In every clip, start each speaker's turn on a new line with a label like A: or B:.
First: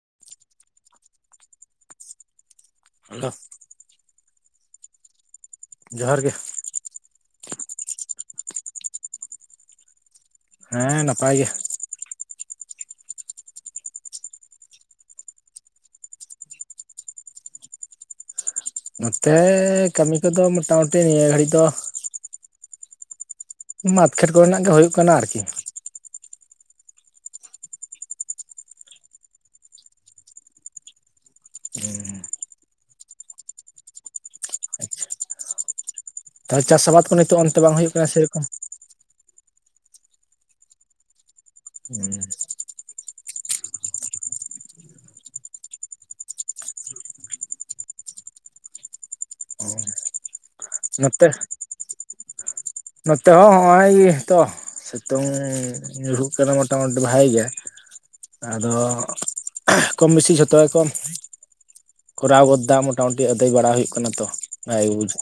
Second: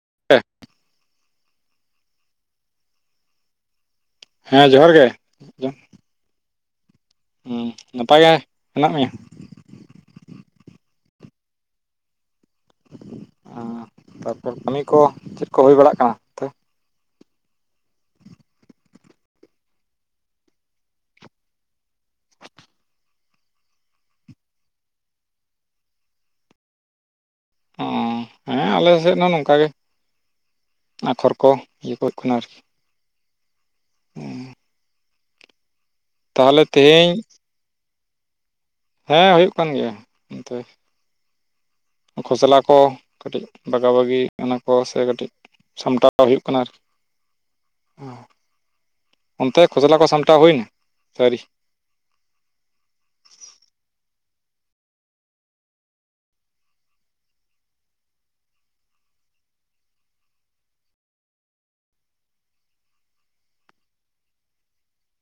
A: [unintelligible]
B: ᱟᱞᱚ᱾
A: ᱦᱮᱸ ᱡᱚᱦᱟᱨ ᱜᱮ᱾
B: ᱡᱚᱦᱟᱨ ᱜᱮ᱾
A: ᱩᱸ ᱱᱟᱯᱟᱭ ᱜᱮ ᱦᱮᱱᱟᱜ ᱢᱮᱭᱟ?
B: ᱦᱮᱸ ᱱᱟᱯᱟᱭ ᱜᱮ᱾
A: ᱟᱸ ᱛᱟᱯᱚᱨ ᱠᱟᱹᱢᱤ ᱠᱚ ᱪᱮᱫ ᱠᱚ ᱦᱩᱭ ᱵᱟᱲᱟᱜ ᱠᱟᱱᱟ?
B: ᱱᱚᱛᱮ ᱠᱟᱹᱢᱤ ᱠᱚᱫᱚ ᱢᱚᱴᱟ-ᱢᱩᱴᱤ ᱱᱤᱭᱟᱹ ᱜᱷᱟᱹᱲᱤᱡ ᱫᱚ ᱢᱟᱴ ᱠᱷᱮᱛ ᱠᱚᱨᱮᱱᱟᱜ ᱜᱮ ᱦᱩᱭᱩᱜ ᱠᱟᱱᱟ ᱟᱨᱠᱤ᱾
A: ᱚᱸ ᱦᱮᱸ ᱟᱞᱮ ᱥᱮᱫ ᱦᱚᱸ ᱱᱚᱝᱠᱟ ᱜᱮ ᱟᱯᱷᱚᱨ ᱠᱚ ᱤᱭᱟᱹ [unintelligible] ᱠᱟᱱᱟ ᱟᱨᱠᱤ᱾ ᱩᱸ
B: ᱛᱟᱦᱚᱞᱮ ᱪᱟᱥ ᱟᱵᱟᱫᱽ
A: ᱛᱮᱦᱮᱧ
B: ᱠᱚ ᱱᱤᱛᱚᱜ ᱚᱱᱛᱮ ᱵᱟᱝ ᱦᱩᱭᱩᱜ ᱠᱟᱱᱟ ᱥᱮ ᱨᱚᱠᱚᱢ?
A: ᱦᱮᱸ ᱦᱩᱭᱩᱜ ᱠᱟᱱ ᱜᱮᱭᱟ ᱚᱱᱛᱮ᱾ ᱠᱷᱚᱥᱞᱟ ᱠᱚ ᱠᱟᱹᱴᱤᱡ ᱵᱟᱜᱟ ᱵᱟᱜᱤ ᱠᱟᱱᱟ ᱠᱚ ᱥᱮ ᱠᱟᱹᱴᱤᱡ ᱥᱟᱢᱴᱟᱣ ᱦᱩᱭᱩᱜ ᱠᱟᱱᱟ ᱟᱨᱠᱤ᱾ ᱚᱱᱛᱮ ᱠᱷᱚᱥᱞᱟ ᱠᱚ ᱥᱟᱢᱴᱟᱣ ᱦᱩᱭᱱᱟ?
B: ᱱᱟᱛᱮ,
A: ᱥᱟᱹᱨᱤ
B: ᱱᱚᱛᱮ ᱦᱚᱸ ᱦᱚᱜᱼᱚᱭ ᱛᱚ, ᱥᱤᱛᱩᱝ ᱧᱩᱨᱦᱩᱜ ᱠᱟᱱᱟ ᱢᱳᱚᱴᱟᱢᱩᱴᱤ ᱵᱷᱟᱜᱮ ᱜᱮ᱾ ᱟᱫᱚ ᱠᱚᱢ ᱵᱮᱥᱤ ᱡᱷᱚᱛᱚ ᱜᱮ ᱠᱚ ᱠᱚᱨᱟᱣ ᱜᱚᱫᱟ ᱢᱚᱴᱟᱢᱩᱴᱤ ᱟᱹᱫᱟᱹᱭ ᱵᱟᱲᱟ ᱦᱩᱭᱩᱜ ᱠᱟᱱᱟ ᱛᱚ ᱱᱟ ᱜᱮ ᱵᱩᱡᱟ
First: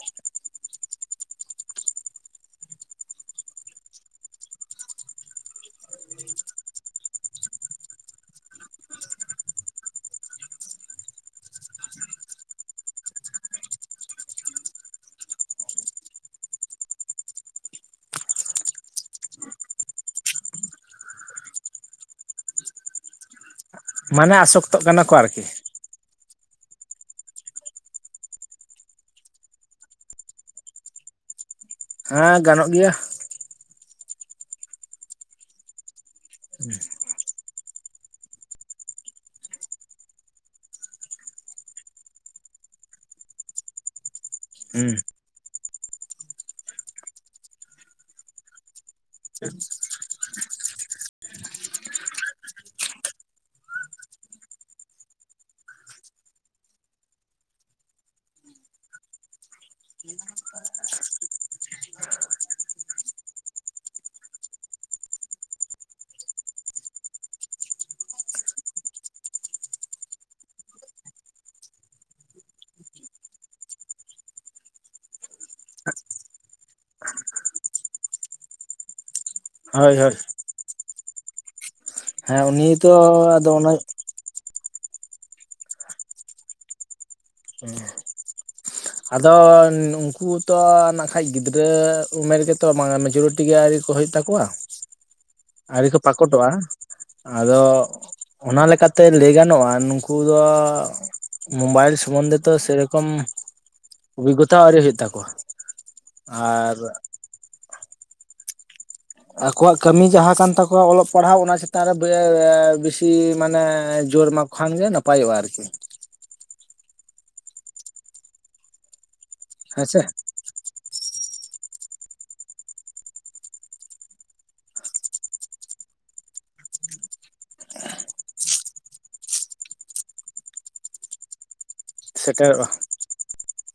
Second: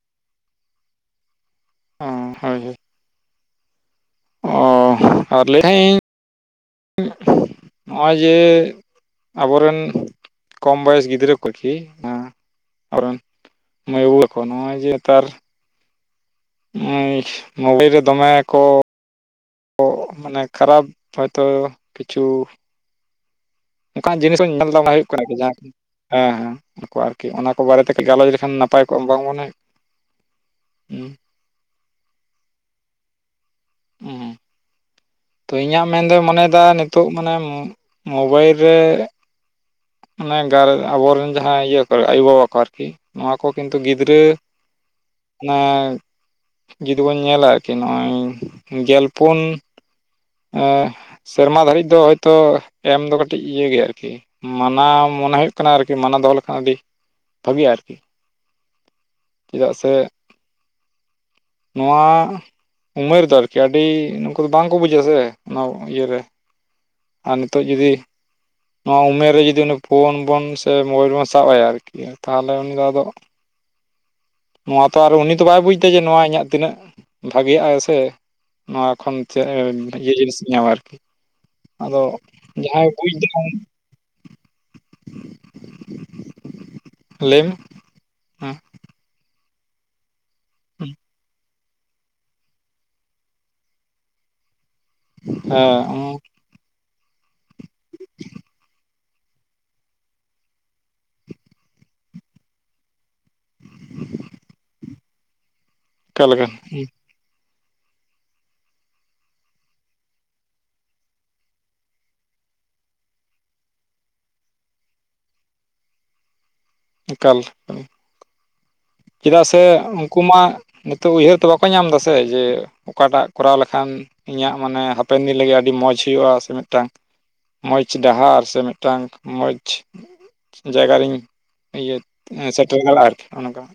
A: ᱚ ᱦᱳᱭ ᱦᱳᱭ᱾ ᱚ ᱟᱨ ᱞᱟᱹᱭᱮᱫ ᱛᱟᱦᱮᱫ ᱤᱧ᱾ ᱱᱚᱜᱼᱚᱭ ᱡᱮ ᱟᱵᱚᱨᱮᱱ ᱠᱚᱢ ᱵᱚᱭᱮᱥ ᱜᱤᱫᱽᱨᱟᱹ ᱠᱚ ᱠᱮ ᱚᱱᱟ ᱟᱵᱚᱨᱮᱱ ᱢᱟᱹᱭ ᱵᱟᱹᱵᱩ ᱛᱟᱠᱚ ᱱᱚᱜᱼᱚᱭ ᱡ ᱱᱮᱛᱟᱨ ᱢᱳᱵᱟᱭ ᱨᱮ ᱫᱚᱢᱮ ᱠᱚ ᱢᱮᱫ ᱠᱷᱟᱨᱟᱯ ᱦᱚᱭᱛᱚ ᱠᱤᱪᱷᱩ ᱚᱱᱠᱟᱱ
B: ᱢᱟᱱᱮ
A: ᱡᱤᱱᱤᱥ ᱦᱚᱸ ᱧᱮᱞ ᱫᱚ
B: ᱟᱥᱚᱠᱛᱚᱜ
A: ᱵᱟᱝ
B: ᱠᱟᱱᱟ
A: ᱦᱩᱭᱩᱜ
B: ᱠᱚ
A: ᱠᱟᱱᱟᱤ
B: ᱟᱨᱠᱤ
A: ᱡᱟᱦᱟᱸ ᱦᱮᱸ ᱦᱮᱸ ᱩᱱᱠᱩ ᱟᱨᱠᱤ ᱚᱱᱟ ᱠᱚ ᱵᱟᱨᱮᱛᱮ ᱠᱟᱹᱡ ᱜᱟᱞᱚᱪ ᱞᱮᱠᱷᱟᱱ ᱱᱟᱯᱟᱭ ᱠᱚᱜᱼᱟ ᱵᱟᱝ ᱢᱟᱱᱮ ᱦᱩᱸ
B: ᱦᱮᱸ, ᱜᱟᱱᱚᱜ ᱜᱮᱭᱟ ᱾
A: ᱦᱮᱸ ᱦᱮᱸ ᱾ ᱛᱚ ᱤᱧᱟᱹᱜ ᱢᱮᱱ ᱫᱚᱭ ᱢᱚᱱᱮᱭᱮᱫᱟ ᱱᱤᱛᱚᱜ ᱢᱟᱱᱮ‌ ᱢᱚ ᱢᱚᱵᱟᱭᱤᱞ ᱨᱮ ᱟᱱᱮ ᱜᱟᱨ ᱟᱵᱚᱨᱮᱱ ᱡᱟᱦᱟᱸ ᱤᱭᱟᱹ ᱠᱚ ᱟᱭᱳᱼᱵᱟᱵᱟ ᱠᱚ ᱟᱨᱠᱤ, ᱱᱚᱣᱟ ᱠᱚ ᱠᱤᱱᱛᱩ ᱜᱤᱫᱽᱨᱟᱹ
B: ᱦᱮᱸ ᱾
A: ᱚᱱᱮ ᱡᱩᱫᱤ ᱵᱚᱱ ᱧᱮᱞᱟ ᱟᱨᱠᱤ ᱱᱚᱜᱼᱚᱭ ᱜᱮᱞᱯᱳᱱ
B: [inaudible]
A: ᱥᱮᱨᱢᱟ ᱫᱷᱟᱹᱨᱤᱡ ᱫᱚ ᱦᱳᱭᱛᱳ ᱮᱢ ᱫᱚ ᱠᱟᱹᱴᱤᱡ ᱤᱭᱟᱹ ᱜᱮᱭᱟ ᱟᱨᱠᱤ ᱾ ᱢᱟᱱᱟᱣ ᱢᱚᱱᱮ ᱦᱩᱭᱩᱜ ᱠᱟᱱᱟ ᱟᱨᱠᱤ ᱢᱟᱱᱟ ᱫᱚᱦᱚ ᱞᱮᱠᱷᱟᱱ ᱟᱹᱰᱤ ᱵᱷᱟᱹᱜᱤᱜᱼᱟ ᱟᱨᱠᱤ ᱾ ᱪᱮᱫᱟᱜ ᱥᱮ ᱱᱚᱣᱟ ᱩᱢᱮᱨ ᱫᱚ ᱟᱨᱠᱤ ᱟᱹᱰᱤ ᱱᱩᱝᱠᱩ ᱫᱚ ᱵᱟᱝᱠᱚ ᱵᱩ ᱦᱷᱟᱹ ᱥᱮ ᱱᱚᱵ ᱤᱭᱟᱹᱨᱮ ᱟᱨ ᱱᱤᱛᱚᱜ ᱡᱩᱫᱤ ᱱᱚᱣᱟ ᱩᱢᱮᱨ ᱨᱮ ᱡᱩᱫᱤ ᱩᱱᱤ ᱯᱷᱳᱱ ᱵᱚᱱ ᱥᱮ ᱢᱳᱵᱟᱭᱤᱞ ᱵᱚᱱ ᱥᱟᱵ ᱟᱭᱟ ᱟᱨᱠᱤ, ᱛᱟᱦᱚᱞᱮ ᱩᱱᱤ ᱫᱚ ᱟᱫᱚ ᱱᱚᱣᱟ ᱛᱚ ᱟᱨ ᱩᱱᱤ ᱫᱚ ᱵᱟᱭ ᱵᱩᱡᱽᱫᱟ ᱡᱮ ᱱᱚᱣᱟ ᱤᱧᱟᱹᱜ ᱛᱤᱱᱟᱹᱜ ᱵᱷᱟᱜᱮᱭᱟᱜᱼᱟᱭ ᱥᱮ ᱱᱚᱣᱟ ᱠᱷᱚᱱ ᱪᱮᱫ
B: ᱦᱳᱭ
A: ᱤᱭᱟᱹ
B: ᱦᱳᱭ
A: ᱡᱤᱱᱤᱥ ᱧᱟᱢᱟ ᱟᱨᱠᱤ ᱾ ᱟᱫᱚ
B: ᱦᱮᱸ ᱩᱱᱤ
A: ᱡᱟᱦᱟᱸᱭ
B: ᱛᱚ
A: ᱠᱩᱡᱽᱫᱟ
B: ᱟᱫᱚ
A: ᱚᱝ
B: ᱚᱱᱟ
A: ᱞᱟᱹᱭ ᱢᱮ! ᱦᱮᱸ
B: ᱟᱫᱚ ᱩᱝᱠᱩ ᱛᱚ ᱱᱟᱜ ᱠᱷᱟᱡ ᱜᱤᱫᱽ ᱨᱟᱹ ᱩᱢᱮᱨ ᱜᱮᱛᱚ ᱵᱟᱝ ᱢᱮᱡᱚᱨᱤᱴᱤ ᱜᱮ ᱟᱹᱣᱨᱤ ᱠᱚ ᱦᱩᱭᱩᱜ ᱛᱟᱠᱚᱣᱟ ᱾ ᱟᱣᱨᱤ
A: ᱦᱮᱸ
B: ᱠᱚ ᱯᱟᱠᱚᱴᱚᱣᱟ ᱾ ᱟᱫᱚ ᱚᱱᱟ ᱞᱮᱠᱟᱛᱮ ᱞᱟᱹᱭ ᱜᱟᱱᱚᱜᱼᱟ ᱱᱩᱝᱠᱩ ᱫᱚ ᱢᱳᱵᱟᱭᱤᱞ ᱥᱚᱢᱵᱚᱱᱫᱮ ᱛᱚ ᱥᱮ ᱨᱚᱠᱚᱢ ᱚᱵᱷᱤᱜᱚᱛᱟ ᱦᱚᱸ ᱟᱹᱣᱨᱤ ᱦᱩᱭᱩᱜ ᱛᱟᱠᱚᱣᱟ,
A: ᱚᱠᱟ ᱞᱮᱠᱟ
B: ᱟᱨ ᱟᱠᱚᱣᱟᱜ ᱠᱟᱹᱢᱤ ᱡᱟᱦᱟᱸ ᱠᱟᱱ ᱛᱟᱠᱚᱣᱟ ᱚᱞᱚᱜ ᱯᱟᱲᱦᱟᱣ ᱚᱱᱟ ᱪᱮᱛᱟᱱ ᱨᱮ ᱵᱮᱻ ᱵᱮᱥᱤ ᱢᱟᱱᱮ ᱡᱳᱨ ᱢᱟᱠ ᱠᱷᱟᱱ ᱜᱮ ᱱᱟᱯᱟᱭᱚᱜᱼᱟ ᱟᱨᱠᱤ ᱾
A: ᱮᱠᱟᱞ ᱮᱠᱟᱞ ᱾ ᱪᱮᱫᱟᱜ ᱥᱮ
B: ᱦᱮᱸᱥᱮ
A: ᱩᱝᱠᱩ ᱢᱟ ᱱᱤᱛᱚᱜ ᱩᱭᱦᱟᱹᱨ ᱛᱮ ᱵᱟᱠᱚ ᱧᱟᱢ ᱫᱟᱥᱮ ᱡᱮ ᱚᱠᱟᱴᱟᱜ ᱠᱚᱨᱟᱣ ᱞᱮᱠᱷᱟᱱ ᱤᱧᱟᱹᱜ ᱢᱟᱱᱮ ᱦᱟᱯᱮᱱ ᱫᱤᱱ ᱞᱟᱹᱜᱤᱫ ᱟᱹᱰᱤ ᱢᱚᱸᱡᱽ ᱦᱩᱭᱩᱜᱼᱟ ᱥᱮ ᱢᱤᱫᱴᱟᱝ ᱢᱚᱡᱽ ᱰᱟᱦᱟᱨ ᱥᱮ ᱢᱤᱫᱴᱟᱝ ᱢᱚᱡᱽ ᱡᱟᱭᱜᱟ ᱨᱤᱧ ᱤᱭᱟᱹ
B: ᱥᱮᱴᱮᱨᱚᱜᱼᱟ
A: ᱥᱮᱴᱮᱨ ᱫᱟᱲᱮᱣᱟ ᱟᱨᱠᱤ ᱚᱱᱚᱝᱠᱟ ᱾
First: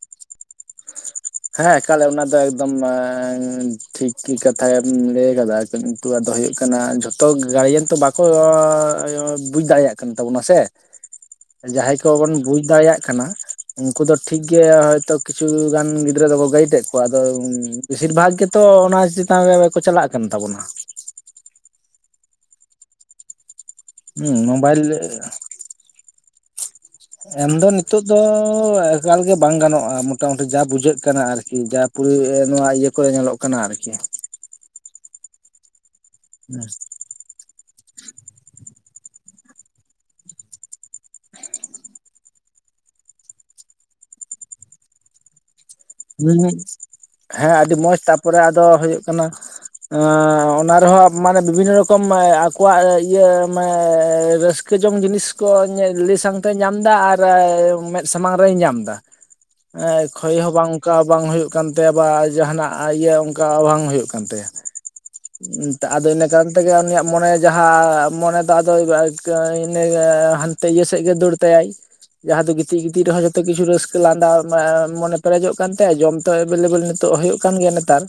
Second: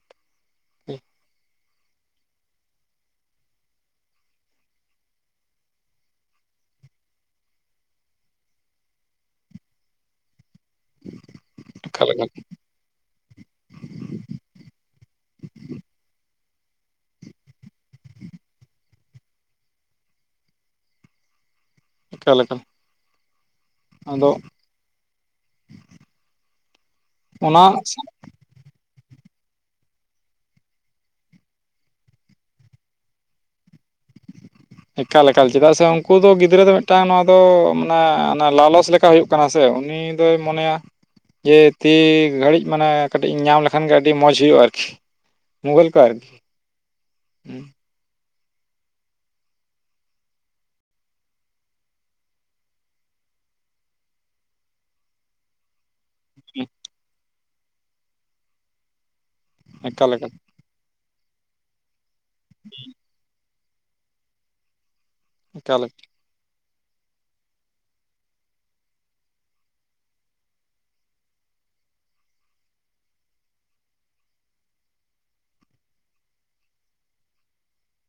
B: ᱦᱮᱸ ᱮᱠᱟᱞᱮ ᱚᱱᱟ ᱫᱚ ᱮᱠᱫᱚᱢᱻ ᱴᱷᱤᱠ ᱠᱤ ᱠᱟᱛᱷᱟᱢ ᱞᱮ ᱠᱟᱫᱟ ᱠᱤᱱᱛᱩ ᱟᱫᱚ ᱦᱳᱭᱳᱜ ᱠᱟᱱᱟ ᱡᱷᱚᱛᱚ ᱜᱟᱨᱡᱮᱱ ᱛᱚ ᱵᱟ ᱠᱚᱻ ᱵᱩᱡ ᱫᱟᱲᱮᱭᱟᱜ ᱠᱟᱱ ᱛᱟᱵᱚᱱᱟ ᱥᱮ ᱾ ᱡᱟᱦᱟᱸᱭ
A: ᱮᱠᱟᱞ ᱮᱠᱟᱞ
B: ᱠᱚᱵᱚᱱ ᱵᱩᱡᱽ ᱫᱟᱲᱮᱭᱟᱜ ᱠᱟᱱᱟ, ᱩᱝᱠᱩ ᱫᱚ ᱴᱷᱤᱠ ᱜᱮ ᱦᱚᱭᱛᱚ ᱠᱤᱪᱷᱩ ᱜᱟᱱ ᱜᱤ ᱫᱽᱨᱟᱹ ᱫᱚᱠᱚ ᱜᱟᱹᱭᱤᱰ ᱮᱫ ᱠᱚᱣᱟ, ᱟᱫᱚ ᱵᱮᱥᱤᱨ ᱵᱷᱟᱜᱽ ᱜᱮᱛᱚ ᱚᱱᱟ ᱪᱮᱛᱟᱱ ᱨᱮᱠᱚ ᱪᱟᱞᱟᱜ ᱠᱟᱱ ᱛᱟᱵᱚᱱᱟ ᱾
A: ᱮᱠᱟᱞ ᱮᱠᱟᱞ ᱾
B: ᱦᱩᱸ, ᱢᱳᱵᱟᱭᱤᱞ ᱮᱢ
A: ᱚᱱᱟ
B: ᱫᱚ ᱱᱤᱛᱚᱜ ᱫᱚᱻ ᱮᱠᱟᱞ ᱜᱮ ᱵᱟᱝ ᱜᱟᱱᱚᱜᱼᱟ ᱢᱚᱴᱟᱢᱩᱴᱤ ᱡᱟ ᱵᱩᱡᱷᱟᱹᱜ ᱠᱟᱱᱟ ᱟᱨᱠᱤ ᱡᱟ ᱯᱩᱨᱤ ᱱᱚᱣᱟ ᱤᱭᱟᱹ ᱠᱚᱨᱮ ᱧᱮᱞᱚᱜ ᱠᱟᱱᱟ ᱟᱨᱠᱤ ᱾
A: ᱮᱠᱟᱞ ᱮᱠᱟᱞ, ᱪᱮᱫᱟᱜ ᱥᱮ ᱳᱝᱠᱳ ᱫᱚ ᱜᱤᱫᱽᱨᱟᱹ ᱫᱚ ᱢᱮᱫ ᱴᱟᱝ ᱱᱚᱣᱟ ᱫᱚᱻ ᱢᱟᱱᱮ ᱚᱱᱟ ᱞᱟᱞᱚᱪ ᱞᱮᱠᱟ ᱦᱩᱭᱩᱜ ᱠᱟᱱᱟ ᱥᱮ, ᱩᱱᱤ ᱫᱚᱭ ᱢᱚᱱᱮᱭᱟ ᱡᱮ ᱛᱤ ᱜᱷᱟᱹᱲᱤᱡ ᱢᱟᱱᱮ ᱠᱟᱹᱴᱤᱡ ᱤᱧ ᱧᱟᱢ ᱞᱮᱠᱷᱟᱱ ᱜᱮ ᱟᱹᱰᱤ ᱢᱚᱡᱽ ᱦᱩᱭᱩᱜᱼᱟ ᱟᱨᱠᱤ ᱾
B: ᱦᱩᱸ, ᱦᱮᱸ ᱟᱹᱰᱤ ᱢᱚᱸᱡᱽ ᱛᱟᱯᱚᱨᱮ ᱟᱫᱚ ᱦᱳᱭᱳᱜ ᱠᱟᱱᱟ ᱮᱻ ᱚᱱᱟ ᱨᱮᱦᱚᱸ ᱢᱟᱱᱮ ᱵᱤᱵᱷᱤᱱᱱᱚ ᱨᱚᱠᱚᱢ ᱟᱠᱚᱣᱟᱜ ᱤᱭᱟᱹ ᱢᱟᱱᱮ ᱨᱟᱹᱥ ᱠᱟᱹ ᱡᱚᱝ ᱡᱤᱱᱤᱥ ᱠᱚ ᱞᱟᱹᱭ ᱥᱟᱣᱛᱮ ᱧᱟᱢ ᱫᱟ ᱟᱨ ᱢᱮᱫ ᱥᱟᱢᱟᱝ ᱨᱮ ᱧᱟᱢ ᱫᱟ
A: [unintelligible]
B: ᱮ
A: ᱮᱠᱟᱞ
B: ᱠᱷᱚᱭ ᱦᱚᱸ ᱵᱟᱝ ᱚᱱᱠᱟ ᱵᱟᱝ ᱦᱩᱭᱩᱜ ᱠᱟᱱ ᱛᱟᱭᱟ ᱵᱟ ᱡᱟᱦᱟᱱᱟᱜ ᱤᱭᱟᱹ ᱚᱱᱠᱟ ᱵᱟᱝ ᱦᱩᱭᱩᱜ ᱠᱟᱱ ᱛᱟᱭᱟ
A: ᱮᱠᱟᱞ
B: ᱟᱫᱚ ᱤᱱᱟᱹ ᱠᱟᱱ ᱛᱮᱜᱮ ᱩᱱᱤᱭᱟᱜ ᱢᱚᱱᱮ ᱡᱟᱦᱟᱸ ᱢᱚᱱᱮ ᱫᱚ ᱟᱫᱚ [unintelligible] ᱦᱟᱱᱛᱮ ᱤᱭᱟᱹ ᱥᱮᱫ ᱜᱮᱭ ᱫᱟᱹᱲ ᱛᱟᱭᱟᱭ᱾ ᱡᱟᱦᱟᱸ ᱫᱚ ᱜᱤᱛᱤᱡ ᱜᱤᱛᱤᱡ ᱨᱮᱚᱸ ᱡᱚᱛᱚ ᱠᱤᱪᱷᱩ ᱨᱟᱹᱥᱠᱟᱹ ᱞᱟᱸᱫᱟ ᱮ ᱢᱚᱱᱮ ᱯᱮᱨᱮᱡᱚᱜ ᱠᱟᱱ ᱛᱟᱭᱟ ᱡᱚᱢ ᱛᱚ ᱮᱵᱮᱞᱮᱵᱮᱞ ᱱᱤᱛᱚᱜ ᱦᱩᱭᱩᱜ ᱠᱟᱱ ᱜᱮᱭᱟ ᱱᱮᱛᱟᱨ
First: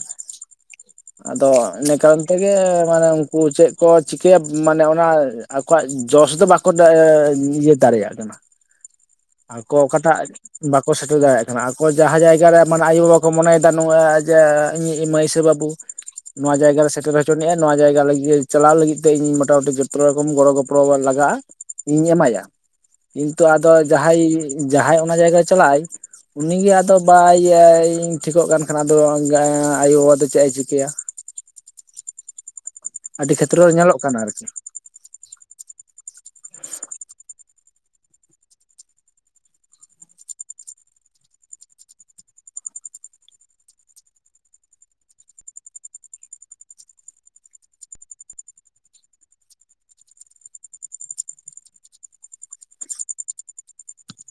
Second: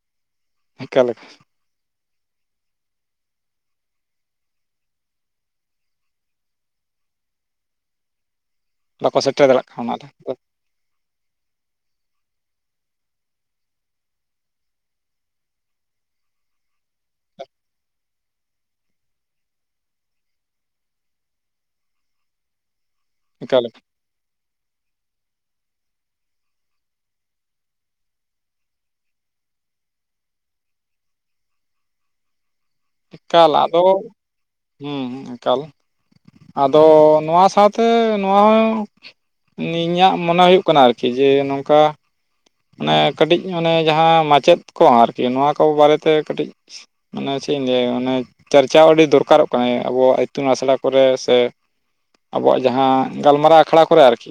A: ᱮᱠᱟᱞ
B: ᱟᱫᱚ ᱤᱱᱟ ᱠᱟᱨᱚᱱ ᱛᱮᱜᱮ ᱢᱟᱱᱮ ᱩᱱᱠᱩ ᱪᱮᱫ ᱠᱚ ᱪᱤᱠᱟᱹᱭᱟ ᱢᱟᱱᱮ ᱚᱱᱟ ᱟᱠᱚᱣᱟᱜ ᱡᱚᱥ ᱫᱚ ᱵᱟᱠᱚ ᱤᱭᱟᱹ ᱫᱟᱲᱮᱭᱟᱜ ᱠᱟᱱᱟ
A: ᱵᱟᱠᱚ ᱥᱮᱴᱮᱨ ᱫᱟᱲᱮᱭᱟᱜ ᱠᱟᱱᱟ
B: ᱟᱠᱚ
A: ᱚᱱᱟᱨᱮ
B: ᱚᱠᱟᱴᱟᱜ ᱵᱟᱠᱚ ᱥᱮᱴᱮᱨ ᱫᱟᱲᱮᱭᱟᱜ ᱠᱟᱱᱟ ᱟᱠᱚ ᱡᱟᱦᱟᱸ ᱡᱟ ᱡᱟᱸᱦᱟᱨᱮ ᱢᱟᱱᱮ ᱟᱭᱚᱼᱵᱟᱵᱟ ᱠᱚ ᱢᱚᱱᱮᱫᱟ ᱱᱚᱣᱟ ᱡᱮ ᱤᱧᱤᱡ ᱢᱟᱹᱭ ᱥᱮ ᱵᱟᱹᱵᱩ ᱱᱚᱣᱟ ᱡᱟᱭᱜᱟ ᱨᱮ ᱥᱮᱴᱮᱨ ᱦᱚᱪᱚ ᱱᱤᱜᱼᱟ ᱱᱚᱣᱟ ᱡᱟᱭᱜᱟ ᱞᱟᱹᱜᱤᱫ ᱪᱟᱞᱟᱣ ᱞᱟᱹᱜᱤᱫ ᱛᱮ ᱤᱧ ᱢᱚᱴᱟᱢᱩᱴᱤ ᱡᱚᱛᱚ ᱨᱚᱠᱚᱢ ᱜᱚᱲᱚ ᱜᱚᱯ ᱯᱚᱲᱚ ᱞᱟᱜᱟᱜᱼᱟ ᱤᱧᱤᱧ ᱮᱢᱟᱭᱟ ᱠᱤᱱᱛᱩ
A: ᱮᱠᱟᱞ
B: ᱟᱫᱚ ᱡᱟᱦᱟᱸᱭ ᱡᱟᱦᱟᱸᱭ ᱚᱱᱟ ᱡᱟᱭᱜᱟᱭ ᱪᱟᱞᱟᱜ ᱟᱭ ᱩᱱᱤᱜᱮ ᱟᱫᱚ ᱵᱟᱭ ᱤᱭᱟᱹ ᱴᱷᱤᱠᱚᱜ ᱠᱟᱱ ᱠᱷᱟᱱ ᱟᱫᱚ ᱟᱭᱳᱵᱟᱵᱟ ᱫᱚ ᱪᱮᱫ ᱮ ᱪᱤᱠᱟᱹᱭᱟ ᱟᱹᱰᱤ
A: ᱮᱠᱟᱞ
B: ᱠᱷᱮᱛᱨᱚ ᱨᱮ
A: ᱟᱫᱚ
B: ᱧᱮᱞᱚᱜ ᱠᱟᱱᱟ ᱟᱨᱠᱤ
A: ᱦᱮᱸ ᱮᱠᱟᱞ ᱟᱫᱚ ᱱᱚᱣᱟ ᱥᱟᱶᱛᱮ ᱱᱚᱣᱟ ᱦᱚᱸ ᱤᱧᱟᱹᱜ ᱢᱚᱱᱮ ᱦᱩᱭᱩᱜ ᱠᱟᱱᱟ ᱟᱨᱠᱤ ᱡᱮ ᱱᱚᱝᱠᱟ ᱢᱟᱱᱮ ᱠᱟᱹᱴᱤᱡ ᱢᱟᱱᱮ ᱡᱟᱦᱟᱸ ᱢᱟᱪᱮᱫ ᱠᱚ ᱟᱨᱠᱤ ᱱᱚᱣᱟ ᱠᱚ ᱵᱟᱨᱮᱛᱮ ᱠᱟᱹᱴᱤᱡ- ᱢᱟᱱᱮ ᱪᱮᱫ ᱤᱧ ᱞᱟᱹᱭᱟ ᱚᱱᱮ ᱪᱟᱨᱪᱟ ᱟᱹᱰᱤ ᱫᱚᱨᱠᱟᱨᱚᱜ ᱠᱟᱱᱟ ᱟᱵᱚᱣᱟᱜ ᱤᱛᱩᱱ ᱟᱥᱲᱟ ᱠᱚᱨᱮ ᱥᱮ ᱟᱵᱚᱣᱟᱜ ᱡᱟᱦᱟᱸ ᱜᱟᱞᱢᱟᱨᱟᱣ ᱟᱠᱷᱲᱟ ᱠᱚᱨᱮ ᱟᱨᱠᱤ‌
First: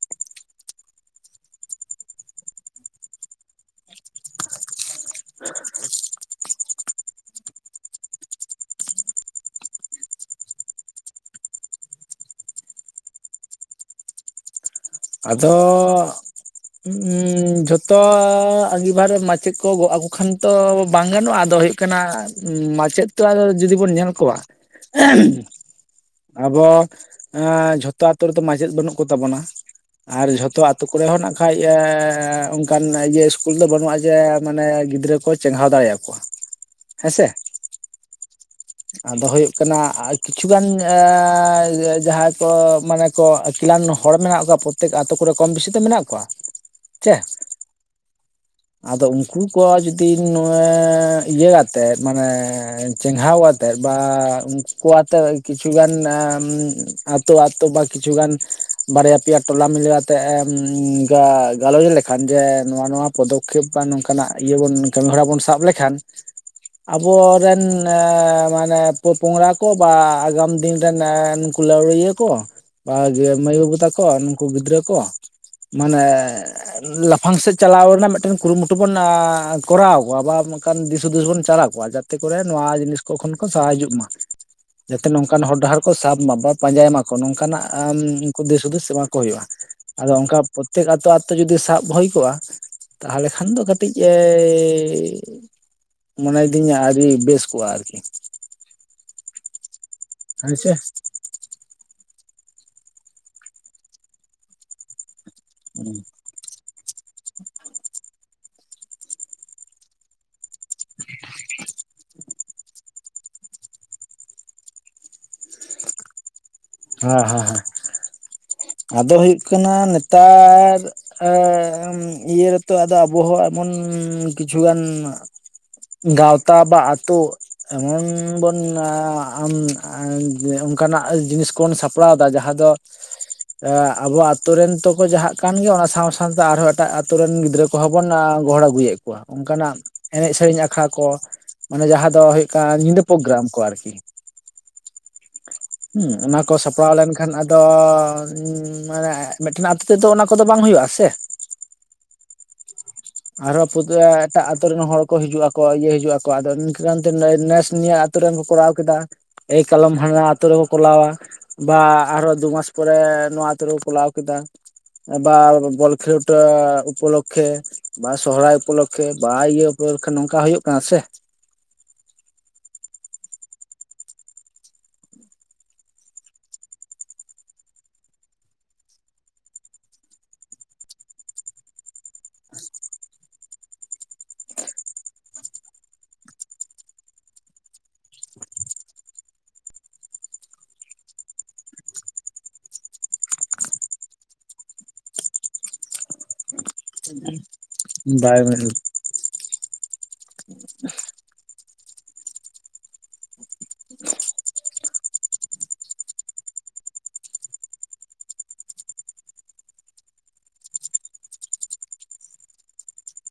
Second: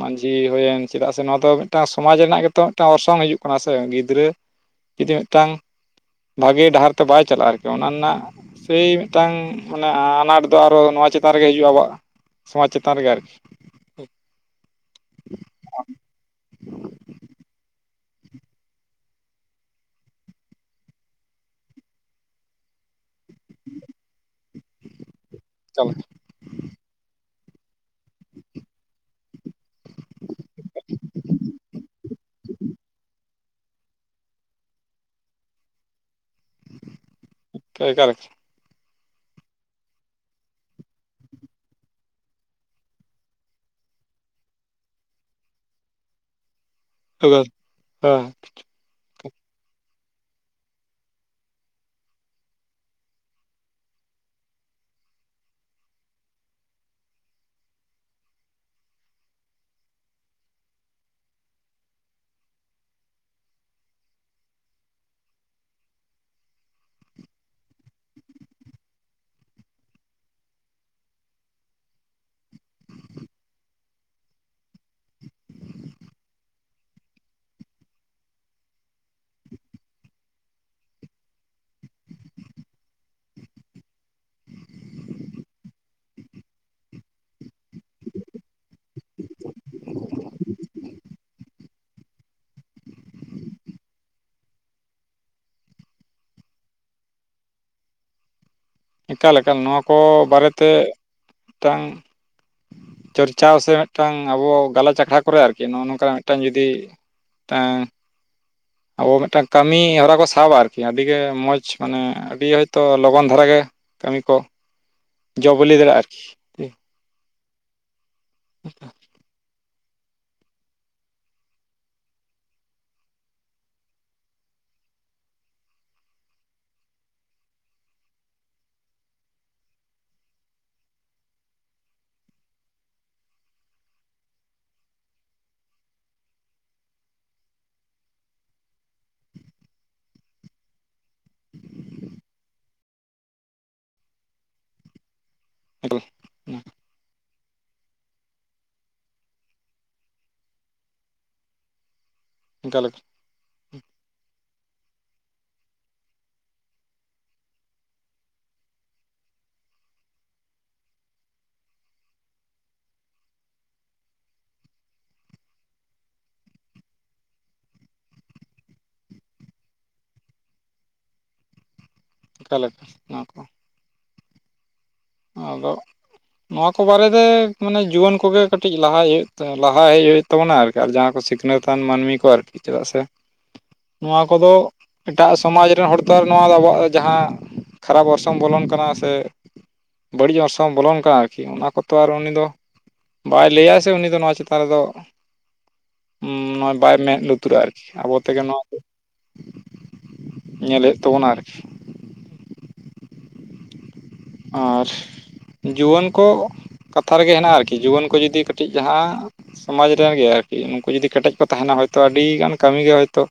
A: ᱢᱟᱹᱡᱷᱤ ᱦᱩᱭᱮᱱ ᱪᱮᱫᱟᱜ ᱥᱮ ᱱᱚᱣᱟ ᱫᱚ ᱢᱤᱫᱴᱟᱝ ᱥᱚᱢᱟᱡᱽ ᱨᱮᱱᱟᱜ ᱜᱮ ᱛᱚ ᱢᱤᱫᱴᱟᱝ ᱚᱨᱥᱚᱝ ᱦᱤᱡᱩᱜ ᱠᱟᱱᱟ ᱥᱮ ᱜᱤᱫᱽᱨᱟᱹ ᱡᱩᱫᱤ ᱢᱤᱫᱴᱟᱝ ᱵᱷᱟᱜᱤ ᱰᱟᱦᱟᱨ ᱛᱮ ᱵᱟᱭ ᱪᱟᱞᱟᱜᱼᱟ ᱟᱨᱠᱤ ᱚᱱᱟ ᱨᱮᱱᱟᱜ ᱥᱮᱭ ᱢᱤᱫᱴᱟᱝ ᱢᱟᱱᱮ ᱟᱱᱟᱴ ᱫᱚ ᱟᱨᱚ ᱱᱚᱣᱟ ᱪᱮᱛᱟᱱ ᱨᱮᱜᱮ ᱦᱤᱡᱩᱜᱼᱟ ᱟᱵᱚᱣᱟᱜ ᱥᱚᱢᱟᱡᱽ ᱪᱮᱛᱟᱱ ᱨᱮᱜᱮ ᱟᱨᱠᱤ
B: ᱟᱫᱚ ᱩᱸ ᱡᱚᱛ ᱛᱚ ᱟᱺᱜᱤᱵᱷᱟᱨ ᱨᱮ ᱢᱟᱪᱮᱫ ᱠᱚ ᱜᱚᱜ ᱟᱠᱚ ᱠᱷᱟᱱ ᱛᱚ ᱵᱟᱝ ᱜᱟᱱᱚᱜᱼᱟ ᱟᱫᱚ ᱦᱩᱭᱩᱜ ᱠᱟᱱᱟ ᱢᱟᱪᱮᱫ ᱛᱚ ᱟᱨᱦᱚ ᱡᱩᱫᱤ ᱵᱚᱱ ᱧᱮᱞ ᱠᱚᱣᱟ
A: ᱮᱠᱟᱞ
B: ᱟᱵᱚ ᱡᱷᱚᱛᱚ ᱟᱛᱳ ᱨᱮᱫᱚ ᱢᱟᱪᱮᱫ ᱵᱟᱹᱱᱩᱜ ᱠᱚᱛᱟ ᱵᱚᱱᱟ ᱟᱨ ᱡᱷᱚᱛᱚ ᱟᱛᱩ ᱠᱚᱨᱮᱦᱚ ᱱᱟᱜ ᱠᱷᱟᱡ ᱚᱱᱠᱟᱱ ᱤᱭᱟᱹ ᱤᱥᱠᱩᱞ ᱫᱚ ᱵᱟᱹᱱᱩᱜᱼᱟ ᱡᱮ ᱢᱟᱱᱮ ᱜᱤᱫᱽᱨᱟᱹ ᱠᱚ ᱪᱮᱜᱷᱟᱣ ᱫᱟᱲᱮ ᱟᱠᱚᱣᱟ
A: [inaudible]
B: ᱦᱮᱸ ᱥᱮ
A: ᱮᱠᱟᱞ
B: ᱟᱫᱚ ᱦᱩᱭᱩᱜ ᱠᱟᱱᱟ ᱠᱤᱪᱷᱩᱜᱟᱱ ᱮᱻ ᱡᱟᱦᱟᱸᱭ ᱠᱚ ᱢᱟᱱᱮ ᱠᱚ ᱟᱹᱠᱤᱞᱟᱱ ᱦᱚᱲ ᱢᱮᱱᱟᱜ ᱠᱚᱣᱟ ᱯᱨᱚᱛᱮᱠ ᱟᱹᱛᱩ ᱠᱚᱨᱮ ᱠᱚᱢ ᱵᱮᱥᱤ ᱛᱚ ᱢᱮᱱᱟᱜ ᱠᱚᱣᱟ ᱥᱮ
A: [unintelligible]
B: ᱟᱫᱚ ᱩᱱᱠᱩ ᱠᱚ ᱡᱩᱫᱤ ᱱᱚᱣᱟ ᱤᱭᱟᱹ ᱟᱛᱮᱫ ᱢᱟᱱᱮ ᱪᱮᱸᱜᱷᱟᱣ ᱟ ᱛᱮᱫ ᱵᱟ ᱩᱱᱠᱩ ᱠᱚ ᱟᱛᱮ ᱠᱤᱪᱷᱩ ᱜᱟᱱ ᱟᱛᱳ ᱟᱛᱳ ᱵᱟ ᱠᱤᱪᱷᱩ ᱜᱟᱱ ᱵᱟᱨᱭᱟ ᱯᱮᱭᱟ ᱴᱚᱞᱟ ᱢᱤᱞᱟᱹᱣ ᱟᱛᱮᱜ ᱮᱢ ᱜᱟ ᱜᱟᱞᱚᱪ ᱞᱮᱠᱷᱟᱱ ᱡᱮ ᱱᱚᱣᱟ ᱱᱚᱣᱟ ᱯᱚᱫᱚᱠᱷᱮᱯ ᱴᱟᱝ ᱱᱚᱝᱠᱟᱱᱟᱜ ᱤᱭᱟᱹ ᱵᱚᱱ ᱠᱟᱹᱢᱤ ᱦᱚᱨᱟ ᱵᱚᱱ ᱥᱟᱵ ᱞᱮᱠᱷᱟᱱ ᱟᱵᱚ ᱨᱮᱱ ᱢᱟᱱᱮ ᱯᱳ ᱯᱚᱝᱨᱟ ᱠᱚ ᱵᱟ ᱟᱜᱟᱢ ᱫᱤᱱ ᱨᱮᱱ ᱱᱩᱠ ᱞᱟᱹᱣᱲᱤᱭᱟᱹ ᱠᱚ ᱵᱟ ᱢᱟᱹᱭ ᱵᱟᱹᱵᱩ ᱛᱟᱠᱚ ᱱᱩᱠᱩ ᱜᱤᱫᱽᱨᱟᱹ ᱠᱚ ᱢᱟᱱᱮ ᱞᱟᱯᱷᱟᱝ ᱥᱮᱫ ᱪᱟᱞᱟᱣ ᱨᱮᱱᱟᱜ ᱢᱮᱫ ᱴᱮᱱ ᱠᱩᱨᱩ ᱢᱩᱴᱩ ᱵᱚᱱ ᱠᱚᱨᱟᱣ ᱠᱚᱣᱟ ᱵᱟ ᱚᱱᱠᱟᱱ ᱫᱤᱥ ᱦᱩᱫᱤᱥ ᱵᱚᱱ ᱪᱟᱞ ᱟᱠᱚᱣᱟ ᱡᱟᱛᱮ ᱛᱮ ᱠᱚ ᱨᱮ ᱱᱚᱣᱟ ᱡᱤᱱᱤᱥ ᱠᱚ ᱠᱷᱚᱱ ᱠᱚ ᱥᱟᱦᱟ ᱦᱤᱡᱩᱜ ᱢᱟ᱾ ᱡᱟᱛᱮ ᱱᱚᱝᱠᱟᱱ ᱦᱚᱨ ᱰᱟᱦᱟᱨ ᱠᱚ ᱥᱟᱵ ᱢᱟ ᱵᱟ ᱯᱟᱸᱡᱟᱭ ᱢᱟᱠᱚ ᱱᱚᱝᱠᱟᱱᱟᱜ ᱩᱱᱠᱩ ᱫᱤᱥ ᱦᱩᱫᱤᱥ ᱮᱢᱟ ᱠᱚ ᱦᱳᱭᱳᱜᱼᱟ ᱟᱫᱚ ᱚᱝᱠᱟ ᱯᱚᱛᱮᱠ ᱟᱛᱳ ᱟᱛᱳ ᱡᱩᱫᱤ ᱥᱟᱵ ᱦᱳᱭ ᱠᱚᱜᱼᱟ ᱛᱟᱦᱚᱞᱮ ᱠᱷᱟᱱ ᱫᱚ ᱠᱟᱹᱴᱤᱡ ᱮᱻ ᱢᱚᱱᱮᱭ ᱫᱤᱧᱟ ᱟᱹᱣᱨᱤ ᱵᱮᱥ ᱠᱚᱜᱼᱟ ᱟᱨᱠᱤ᱾
A: ᱮᱠᱟᱞ ᱮᱠᱟᱞ ᱱᱚᱣᱟ ᱠᱚ ᱵᱟᱨᱮ
B: ᱦᱮᱸ
A: ᱛᱮ
B: ᱥᱮ
A: ᱛᱟᱝ ᱪᱚᱨᱪᱟᱣ ᱥᱮ ᱢᱤᱫ ᱴᱟᱝ ᱟᱵᱚ ᱜᱟᱞᱚᱪ ᱟᱠᱷᱲᱟ ᱠᱚ ᱨᱮ ᱟᱨ ᱠᱤ ᱱᱚᱜᱚ ᱱᱚᱝᱠᱟ ᱢᱤᱫ ᱴᱟᱝ ᱡᱩᱫᱤ ᱛᱮᱦᱮᱧ ᱟᱵᱚ ᱢᱤᱫ ᱴᱟᱝ ᱠᱟᱹᱢᱤ ᱦᱚᱨᱟ ᱠᱚ ᱥᱟᱵᱟ ᱟᱨᱠᱤ ᱟᱹᱰᱤ ᱜᱮ ᱢᱚᱡᱽ ᱢᱟᱱᱮ ᱟᱹᱰᱤ ᱦᱳᱭᱛᱚ ᱞᱚᱜᱚᱱ ᱫᱷᱟᱨᱟ ᱜᱮ ᱠᱟᱹᱢᱤ ᱠᱚ ᱡᱚ ᱵᱮᱞᱮ ᱫᱟᱲᱮᱭᱟᱜᱼᱟ ᱟᱨᱠᱤ
B: ᱦᱟᱸ ᱦᱟᱸ ᱦᱟᱸ ᱟᱫᱚ ᱦᱳᱭᱳᱜ ᱠᱟᱱᱟ ᱱᱮᱛᱟᱨ ᱟᱻ ᱤᱭᱟᱹ ᱨᱮ ᱛᱚ ᱟᱫᱚ ᱟᱵᱚᱦᱚᱸ ᱮᱢᱚᱱ ᱠᱤᱪᱷᱩᱜ ᱜᱟᱱ ᱜᱟᱶᱛᱟ ᱵᱟ ᱟᱹᱛᱳ ᱮᱢᱚᱱ ᱵᱚᱱ ᱟᱢ ᱚᱱᱠᱟᱱᱟᱜ ᱡᱤᱱᱤᱥ ᱵᱚᱱ ᱥᱟᱯᱲᱟᱣ ᱫᱟ ᱡᱟᱦᱟᱸ ᱫᱚ ᱟᱵᱚ ᱟᱛᱳ ᱨᱮᱱ ᱛᱚ ᱠᱚ ᱡᱟᱜ ᱠᱟᱱ ᱜᱮ ᱚᱱᱟ ᱥᱟᱶ ᱥᱟᱶ ᱛᱮ ᱟᱨ ᱦᱚᱸ ᱮᱴᱟᱜ ᱟᱛᱳ ᱨᱮᱱ ᱜᱤᱫᱽᱨᱟᱹ ᱠᱚ ᱠᱚ ᱦᱚᱸ ᱵᱚᱱ ᱜᱚᱦᱚᱲ ᱟᱹᱜᱩᱭᱮᱫ ᱠᱚᱣᱟ ᱚᱱᱠᱟᱱᱟᱜ ᱮᱱᱮᱡ ᱥᱮᱨᱮᱧ ᱟᱠᱷᱲᱟ ᱠᱚ᱾ ᱢᱟᱱᱮ ᱡᱟᱦᱟᱸ ᱫᱚ ᱦᱳᱭᱳᱜ ᱠᱟᱱᱟ ᱧᱤᱫᱟᱹ ᱯᱳᱜᱨᱟᱢ ᱠᱚ ᱟᱨᱠᱤ ᱦᱩᱸ ᱚᱱᱟ ᱠᱚ ᱥᱟᱯᱲᱟᱣ ᱞᱮᱱᱠᱷᱟᱱ ᱟᱫᱳ ᱦᱸ ᱢᱟᱱᱮ ᱢᱮᱫ ᱴᱮᱱ ᱟᱛᱳ ᱛᱮ ᱫᱚ ᱚᱱᱟ ᱠᱚ ᱫᱚ ᱵᱟᱝ ᱦᱳᱭᱳᱜ-ᱟ ᱥᱮ
A: ᱜᱟᱞᱚᱪ
B: ᱟᱨ ᱦᱚᱸ ᱮᱴᱟᱜ ᱟᱛᱩᱨ ᱨᱮᱱ ᱦᱚᱲ ᱠᱚ ᱦᱤᱡᱩᱜ ᱟᱠᱚ ᱤᱭᱟᱹ ᱦᱤᱡᱩᱜ ᱟᱠᱚ ᱟᱫᱚ ᱱᱤᱝᱠᱟᱹ ᱠᱟᱱᱛᱮ ᱱᱮᱥ ᱱᱤᱭᱟ. ᱟᱛᱳ ᱨᱮᱱ ᱠᱚ ᱠᱚᱨᱟᱣ ᱠᱮᱫᱟ ᱮᱭ ᱠᱟᱞᱚᱢ ᱦᱟᱱᱰᱟ ᱟᱛᱳ ᱨᱮ ᱠᱚ ᱠᱚᱞᱟᱣᱟ᱾ ᱵᱟ ᱟᱨ ᱦᱚᱸ ᱫᱩᱢᱟᱟᱥ ᱯᱚᱨᱮ ᱱᱚᱣᱟ ᱟᱛᱳ ᱨᱮ ᱠᱚᱞᱟᱣ ᱠᱮᱫᱟ᱾ ᱵᱟ ᱵᱚᱞ ᱠᱷᱮᱞᱴᱟ ᱩᱯᱞᱚᱠᱷᱮ ᱵᱟ ᱥᱚᱦᱨᱟᱭ ᱩᱯᱚᱞᱚᱠᱷᱮ ᱵᱟ ᱤᱭᱟᱹ ᱩᱯᱚᱞᱚᱠᱷᱮ ᱱᱚᱝᱠᱟ ᱦᱩᱭᱩᱜ ᱠᱟᱱᱟ ᱥᱮ
A: ᱟᱞᱮᱠᱟ ᱱᱚᱣᱟ ᱠᱚ ᱟᱫᱚ ᱱᱚᱣᱟ ᱠᱚ ᱵᱟᱨᱮ ᱛᱮ ᱢᱟᱱᱮ ᱡᱩᱣᱟᱹᱱ ᱠᱚ ᱜᱮ ᱠᱟᱹᱴᱤᱡ ᱞᱟᱦᱟᱭ ᱦᱳᱭᱳᱜ ᱞᱟᱦᱟ ᱦᱮᱡ ᱦᱳᱭᱳᱜ ᱛᱟᱵᱚᱱᱟ ᱟᱨ ᱠᱤ ᱟᱨ ᱡᱟᱦᱟᱸᱭ ᱠᱚ ᱥᱤᱠᱷᱱᱟᱹᱛᱟᱱ ᱢᱟᱹᱱᱢᱤ ᱠᱚ ᱟᱨ ᱠᱤ ᱪᱮᱫᱟᱜ ᱥᱮ ᱱᱚᱣᱟ ᱠᱚ ᱫᱳ ᱮᱴᱟᱜ ᱥᱚᱢᱟᱡᱽ ᱨᱮᱱ ᱦᱚᱲ ᱛᱳ ᱟᱨ ᱱᱚᱣᱟ ᱫᱚ ᱟᱵᱚᱣᱟᱜ ᱡᱟᱦᱟᱸ ᱠᱷᱟᱨᱟᱯ ᱚᱨᱥᱚᱝ ᱵᱚᱞᱚᱱ ᱠᱟᱱᱟ ᱥᱮ ᱵᱟᱹᱲᱤᱡ ᱚᱨᱥᱚᱝ ᱵᱚᱞᱚᱱ ᱠᱟᱱᱟ ᱟᱨ ᱠᱤ ᱚᱱᱟ ᱠᱚ ᱛᱚ ᱟᱨ ᱩᱱᱤ ᱫᱳ ᱵᱟᱭ ᱞᱟᱹᱭᱟᱭ ᱥᱮ ᱩᱱᱤ ᱫᱚ ᱱᱚᱣᱟ ᱪᱮᱛᱟᱱ ᱨᱮ ᱫᱚ ᱱᱚᱜᱚᱭ ᱵᱟᱭ ᱢᱮᱸᱫ ᱞᱩᱛᱩᱨᱟᱜᱟ ᱟᱨ ᱠᱤ ᱟᱵᱚ ᱛᱮ
B: ᱵᱟᱭ
A: ᱜᱮ ᱱᱚᱣᱟ ᱠᱚ ᱧᱮᱞ ᱦᱳᱭᱳᱜ ᱛᱟᱵᱚᱱᱟ ᱟᱨ ᱠᱤ ᱟᱨ ᱡᱩᱣᱟᱹᱱ ᱠᱚ ᱠᱟᱛᱷᱟ ᱨᱮ ᱜᱮ ᱦᱮᱱᱟᱜᱼᱟ ᱟᱨ ᱠᱤ ᱡᱩᱣᱟᱹᱱ ᱠᱚ ᱡᱩᱫᱤ ᱠᱟᱹᱴᱤᱡ ᱡᱟᱦᱟᱸ ᱥᱚᱢᱟᱡᱽ ᱨᱮᱱ ᱜᱮ ᱟᱨ ᱠᱤ ᱱᱩᱝᱠᱩ ᱡᱩᱫᱤ ᱠᱮᱴᱮᱡ ᱠᱚ ᱛᱟᱦᱮᱱᱟ ᱦᱚᱭᱛᱚ ᱟᱹᱰᱤ ᱜᱟᱱ ᱠᱟᱹᱢᱤ ᱜᱮ ᱦᱳᱭ ᱛᱳ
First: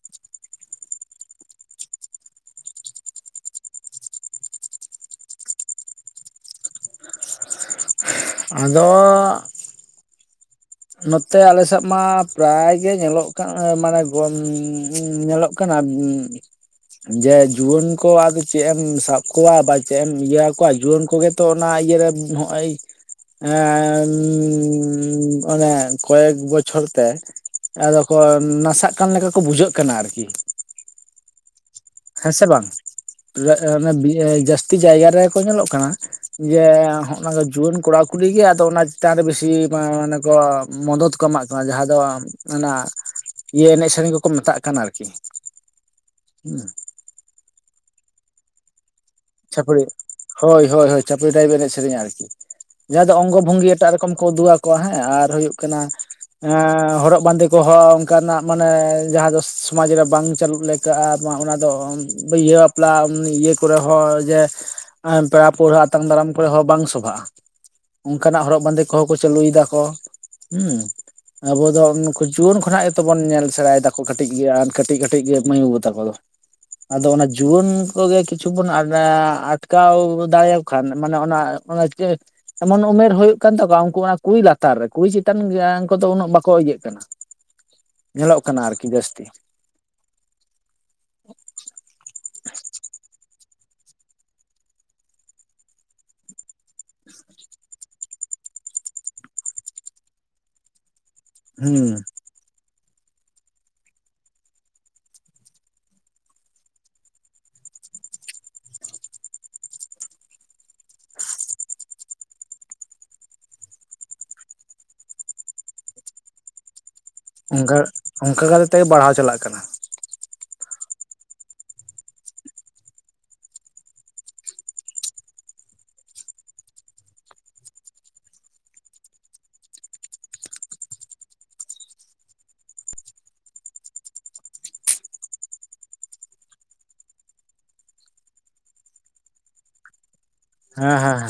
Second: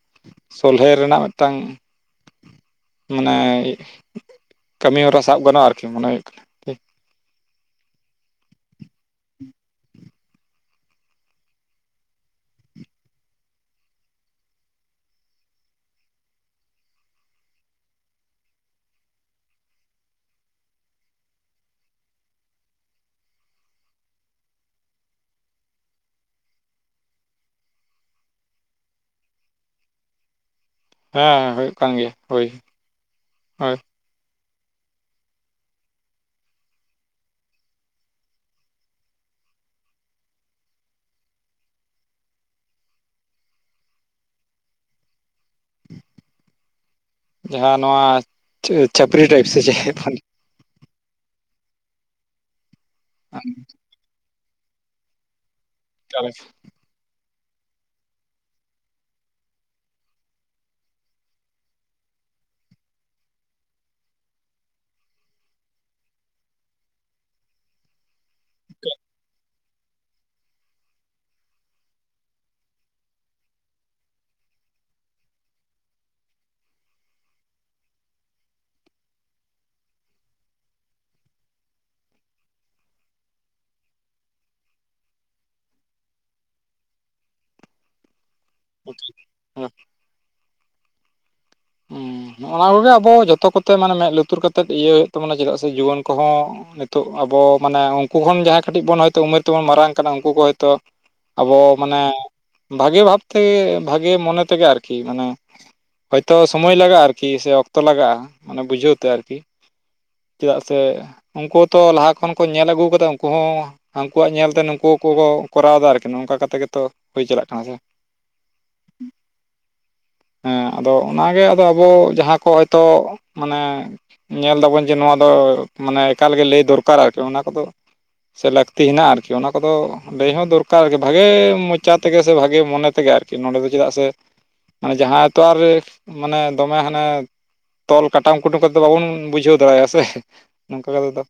A: ᱥᱚᱞᱦᱮ ᱨᱮᱱᱟᱜ ᱢᱮᱫ ᱴᱟᱝ ᱢᱟᱱᱮ ᱠᱟᱹᱢᱤ ᱦᱚᱨᱟ ᱥᱟᱵ ᱜᱟᱱᱚᱜᱼᱟ ᱟᱨᱠᱤ ᱢᱚᱱᱮ ᱦᱳᱭᱳᱜ ᱠᱟᱱᱟ
B: ᱟᱫᱚ ᱱᱚᱛᱮ ᱟᱞᱮ ᱥᱮᱫ ᱢᱟ ᱯᱨᱟᱭ ᱜᱮ ᱧᱮᱞᱚᱜ ᱠᱟᱱ ᱢᱟᱱᱮ ᱧᱮᱞᱚᱜ ᱠᱟᱱ ᱠᱟᱱᱟ ᱡᱮ ᱡᱩᱣᱟᱹᱱ ᱠᱚ ᱟᱫᱚ ᱪᱮᱫ ᱮᱢ ᱥᱟᱵ ᱠᱚᱣᱟ ᱵᱟ ᱪᱮᱫ ᱮᱢ ᱤᱭᱟᱹ ᱟᱠᱚᱶᱟ ᱡᱮ ᱡᱩᱣᱟᱹᱱ ᱠᱚᱜᱮ ᱛᱚ ᱚᱱᱟ ᱤᱭᱟᱹᱮ ᱦᱚᱜᱼᱚᱭ ᱚᱱᱮ ᱠᱚᱭᱮᱠ ᱵᱚᱪᱷᱚᱨ ᱛᱮᱼᱼ ᱟᱫᱚ ᱠᱚ ᱱᱟᱥᱟᱜ ᱠᱟᱱ ᱞᱮᱠᱟ ᱠᱚ ᱵᱩᱡᱷᱟᱹᱜ ᱠᱟᱱᱟ ᱟᱨᱠᱤ ᱾
A: ᱦᱮᱸ ᱦᱳᱭ ᱾ ᱠᱟᱱ ᱜᱮᱭᱟ
B: ᱦᱮᱸ ᱥᱮ ᱵᱟᱝ, ᱮ ᱮ ᱵᱤ ᱮ ᱡᱟᱹᱥᱛᱤ ᱡᱟᱭᱜᱟ ᱨᱮᱠᱚ ᱧᱮᱞᱚᱜ ᱠᱟᱱᱟ ᱾ ᱡᱮ ᱦᱚᱜᱼᱚ ᱱᱟ ᱡᱩᱣᱟᱹᱱ ᱠᱚᱲᱟ ᱠᱩᱲᱤ ᱜᱮ ᱟᱫᱚ ᱚᱱᱟ ᱪᱮᱛᱟᱱ ᱨᱮ ᱵᱮᱥᱤ ᱢᱟᱱᱮ ᱠᱚ ᱢᱚᱫᱚᱫᱼᱼ ᱠᱚ ᱮᱢᱟᱜ ᱠᱟᱱᱟ ᱡᱟᱦᱟᱸ ᱫᱚ, ᱚᱱᱟ ᱤᱭᱟᱹ ᱮᱱᱮᱡ ᱥᱮᱨᱮᱧ ᱠᱚᱠᱚ ᱢᱮᱛᱟᱜ ᱠᱟᱱᱟ ᱟᱨᱠᱤ ᱾ ᱦᱩᱸ
A: ᱡᱟᱦᱟᱸ ᱱᱚᱣᱟ ᱪᱟᱹᱯᱨᱤ ᱴᱟᱭᱤᱯ ᱥᱮ ᱪᱮᱫ?
B: ᱦᱚᱭ ᱦᱚᱭ, ᱦᱚᱭ ᱪᱷᱟᱯᱨᱤ ᱰᱟᱭᱤᱵ ᱮᱱᱮᱡ ᱥᱮᱨᱮᱧ ᱟᱨᱠᱤ, ᱱᱚᱣᱟ ᱫᱚ ᱚᱝᱜᱚ ᱵᱷᱚᱝᱜᱤ ᱮᱴᱟᱜ ᱨᱚᱠᱚᱢ ᱠᱚ ᱩᱫᱩᱜᱼᱟ ᱾ ᱦᱮᱸ [unintelligible] ᱟᱨ ᱦᱩᱭᱩᱜ ᱠᱟᱱᱟ ᱦᱚᱨᱚᱜ ᱵᱟᱸᱫᱮ ᱾ ᱜᱚᱦᱚ ᱚᱱᱠᱟᱱᱟᱜ ᱢᱟᱱᱮ ᱡᱟᱦᱟᱸ ᱫᱚ ᱥᱚᱢᱟᱡᱽ ᱨᱮ ᱵᱟᱝ ᱪᱟᱹᱞᱩᱜ ᱞᱮᱠᱟᱼᱟ, ᱵᱟᱝ ᱚᱱᱟᱫᱚ ᱤᱭᱟᱹᱼᱼ ᱞᱟ ᱤᱭᱟᱹ ᱠᱚᱨᱮᱼᱼ ᱱᱚᱜᱼᱚᱭ ᱡᱮ ᱯᱮᱲᱟ ᱯᱟᱹᱲᱦᱟᱹ ᱟᱛᱟᱝ ᱫᱟᱨᱟᱢ ᱠᱚᱨᱮ ᱦᱚᱸ ᱵᱟᱝ ᱥᱚᱵᱷᱟᱜᱼᱟ ᱾ ᱚᱱᱠᱟ ᱱᱟᱜ ᱦᱚᱨᱚᱜ ᱵᱟᱸᱫᱮ ᱠᱚᱦᱚᱸ ᱠᱚ ᱪᱟᱹᱞᱩᱭ ᱫᱟ ᱠᱚ ᱦᱮᱸ ᱾ ᱟᱵᱚ ᱫᱚ ᱩᱱᱠᱩ ᱡᱩᱣᱟᱹᱱ ᱠᱷᱚᱱᱟᱜ ᱜᱮᱛᱚ ᱵᱚᱱ ᱧᱮᱞ ᱥᱮᱲᱟᱭ ᱫᱟᱠᱚ, ᱠᱟᱹᱴᱤᱡ ᱜᱮ ᱟᱨ ᱠᱟᱹᱴᱤᱡ ᱠᱟᱹᱴᱤᱡ ᱜᱮ ᱢᱟᱹᱭ ᱵᱟᱹᱵᱩ ᱛᱟᱠᱚ ᱫᱚ ᱾ ᱟᱫᱚ ᱚᱱᱟ ᱡᱩᱣᱟᱹᱱ ᱚᱠᱛᱚ ᱜᱮᱼᱼ ᱠᱤᱪᱷᱩ ᱵᱚᱱ ᱟᱴᱠᱟᱣ ᱫᱟᱲᱮᱭᱟᱜ ᱠᱷᱟᱱ ᱢᱟᱱᱮ ᱚᱱᱮ ᱚᱱᱟ ᱪᱮᱫ? ᱮᱢᱚᱱ ᱩᱢᱮᱨ ᱦᱩᱭᱩᱜ ᱠᱟᱱ ᱛᱟᱠᱚᱣᱟ ᱩᱱᱠᱩ ᱚᱱᱟ ᱠᱩᱲᱤ ᱞᱟᱛᱟᱨ ᱨᱮ, ᱠᱩᱲᱤ ᱪᱮᱛᱟᱱ ᱠᱚᱫᱚ ᱩᱱᱟᱹᱜ ᱵᱟᱠᱚ ᱤᱭᱟᱹᱜ ᱠᱟᱱᱟ ᱾ ᱧᱮᱞᱚᱜ ᱠᱟᱱᱟ ᱟᱨᱠᱤ ᱡᱟᱹᱥᱛᱤ ᱾
A: ᱦᱩᱸ ᱾ ᱚᱱᱟ ᱠᱚᱜᱮ ᱟᱵᱚ ᱡᱚᱛᱚ ᱠᱚᱛᱮ ᱢᱟᱱᱮ ᱢᱮᱸᱫ ᱞᱩᱛᱩᱨ ᱠᱟᱛᱮᱜ ᱤᱭᱟᱹ ᱦᱩᱭᱩᱜ ᱛᱟᱵᱚᱱᱟ, ᱪᱮᱫᱟᱜ ᱥᱮ ᱡᱩᱣᱟᱹᱱ ᱠᱚᱦᱚᱸᱼᱼ ᱱᱤᱛᱚᱜ ᱟᱵᱚ ᱢᱟᱱᱮ ᱩᱱᱠᱩ ᱠᱷᱚᱱ ᱡᱟᱦᱟᱸᱭ ᱠᱟᱹᱴᱤᱡ ᱵᱚᱱ ᱦᱚᱭᱛᱚ ᱩᱢᱮᱨ ᱛᱮᱵᱚᱱ ᱢᱟᱨᱟᱝ ᱠᱟᱱᱟ ᱩᱱᱠᱩ ᱠᱚ ᱦᱚᱭ ᱛᱚᱼᱼ ᱟᱵᱚ
B: ᱦᱩᱸ
A: ᱢᱟᱱᱮ ᱵᱷᱟᱜᱮ ᱵᱷᱟᱵ ᱛᱮᱜᱮ ᱵᱷᱟᱜᱮ ᱢᱚᱱᱮ ᱛᱮᱜᱮ ᱟᱨᱠᱤ ᱾ ᱢᱟᱱᱮᱼᱼ ᱛᱚ ᱥᱚᱢᱚᱭ ᱞᱟᱜᱟᱜᱼᱟ ᱟᱨᱠᱤ ᱥᱮ ᱚᱠᱛᱚ ᱞᱟᱜᱟᱜᱼᱟ ᱢᱟᱱᱮ ᱵᱩᱡᱷᱟᱹᱣ ᱛᱮ ᱟᱨᱠᱤ ᱪᱮᱫᱟᱜ ᱥᱮᱼᱼ ᱩᱱᱠᱩ ᱛᱚ ᱞᱟᱦᱟ ᱠᱷᱚᱱ ᱠᱚ ᱧᱮᱞ ᱟᱹᱜᱩ ᱠᱟᱫᱟ ᱩᱱᱠᱩ ᱦᱚᱸᱼᱼ ᱦᱟᱱᱠᱩᱣᱟᱜ ᱧᱮᱞᱛᱮ ᱱᱩᱠᱩ ᱠᱚ ᱠᱚᱨᱟᱣ ᱮᱫᱟ ᱟᱨᱠᱤ, ᱱᱚᱝᱠᱟ ᱠᱟᱛᱮᱜ ᱜᱮᱛᱚᱼᱼ
B: ᱚᱱᱠᱟ ᱚᱱᱠᱟᱛᱮ ᱛᱮᱜᱮ ᱵᱟᱲᱦᱟᱣ ᱪᱟᱞᱟᱜ ᱠᱟᱱᱟ ᱾
A: ᱦᱮᱸ ᱟᱫᱚ ᱚᱱᱟᱜᱮ ᱟᱫᱚ ᱟᱵᱚ ᱡᱟᱦᱟᱸ ᱠᱚ ᱦᱚᱭᱛᱚ ᱢᱟᱱᱮᱼᱼ ᱧᱮᱞ ᱫᱟᱵᱚᱱ ᱡᱮ ᱱᱚᱣᱟ ᱫᱚ ᱢᱟᱱᱮ ᱮᱠᱟᱞᱜᱮ ᱞᱟᱹᱭ ᱫᱚᱨᱠᱟᱨ ᱟᱨᱠᱤ, ᱚᱱᱟ ᱠᱚᱫᱚᱼᱼ ᱥᱮ ᱞᱟᱹᱠᱛᱤ ᱦᱮᱱᱟᱜᱼᱟ ᱟᱨᱠᱤ ᱚᱱᱟ ᱠᱚᱫᱚ ᱾ ᱞᱟᱹᱭ ᱦᱚᱸ ᱫᱚᱨᱠᱟᱨ ᱟᱨᱠᱤ ᱵᱷᱟᱜᱮ ᱢᱚᱪᱟ ᱛᱮᱜᱮ ᱥᱮ ᱵᱷᱟᱜᱮ ᱢᱚᱱᱮ ᱛᱮᱜᱮ ᱟᱨᱠᱤ ᱱᱚᱸᱰᱮ ᱫᱚ ᱪᱮᱫᱟᱜ ᱥᱮᱼᱼ ᱡᱟᱦᱟᱸᱭ ᱛᱚ ᱟᱨᱮᱼᱼ ᱢᱟᱱᱮ ᱫᱚᱢᱮ ᱦᱟᱱᱮ ᱛᱚᱞ ᱠᱟᱴᱟᱢ ᱠᱩᱴᱩᱢ ᱠᱟᱛᱮᱫ ᱵᱟᱵᱚᱱ ᱵᱩᱡᱷᱟᱹᱣ ᱫᱟᱲᱮᱭᱟᱜᱼᱟ ᱥᱮ ᱾ ᱱᱚᱝᱠᱟ
B: ᱦᱮᱸ
A: ᱠᱟᱛᱮᱫ
B: ᱦᱮᱸ
A: ᱫᱚ,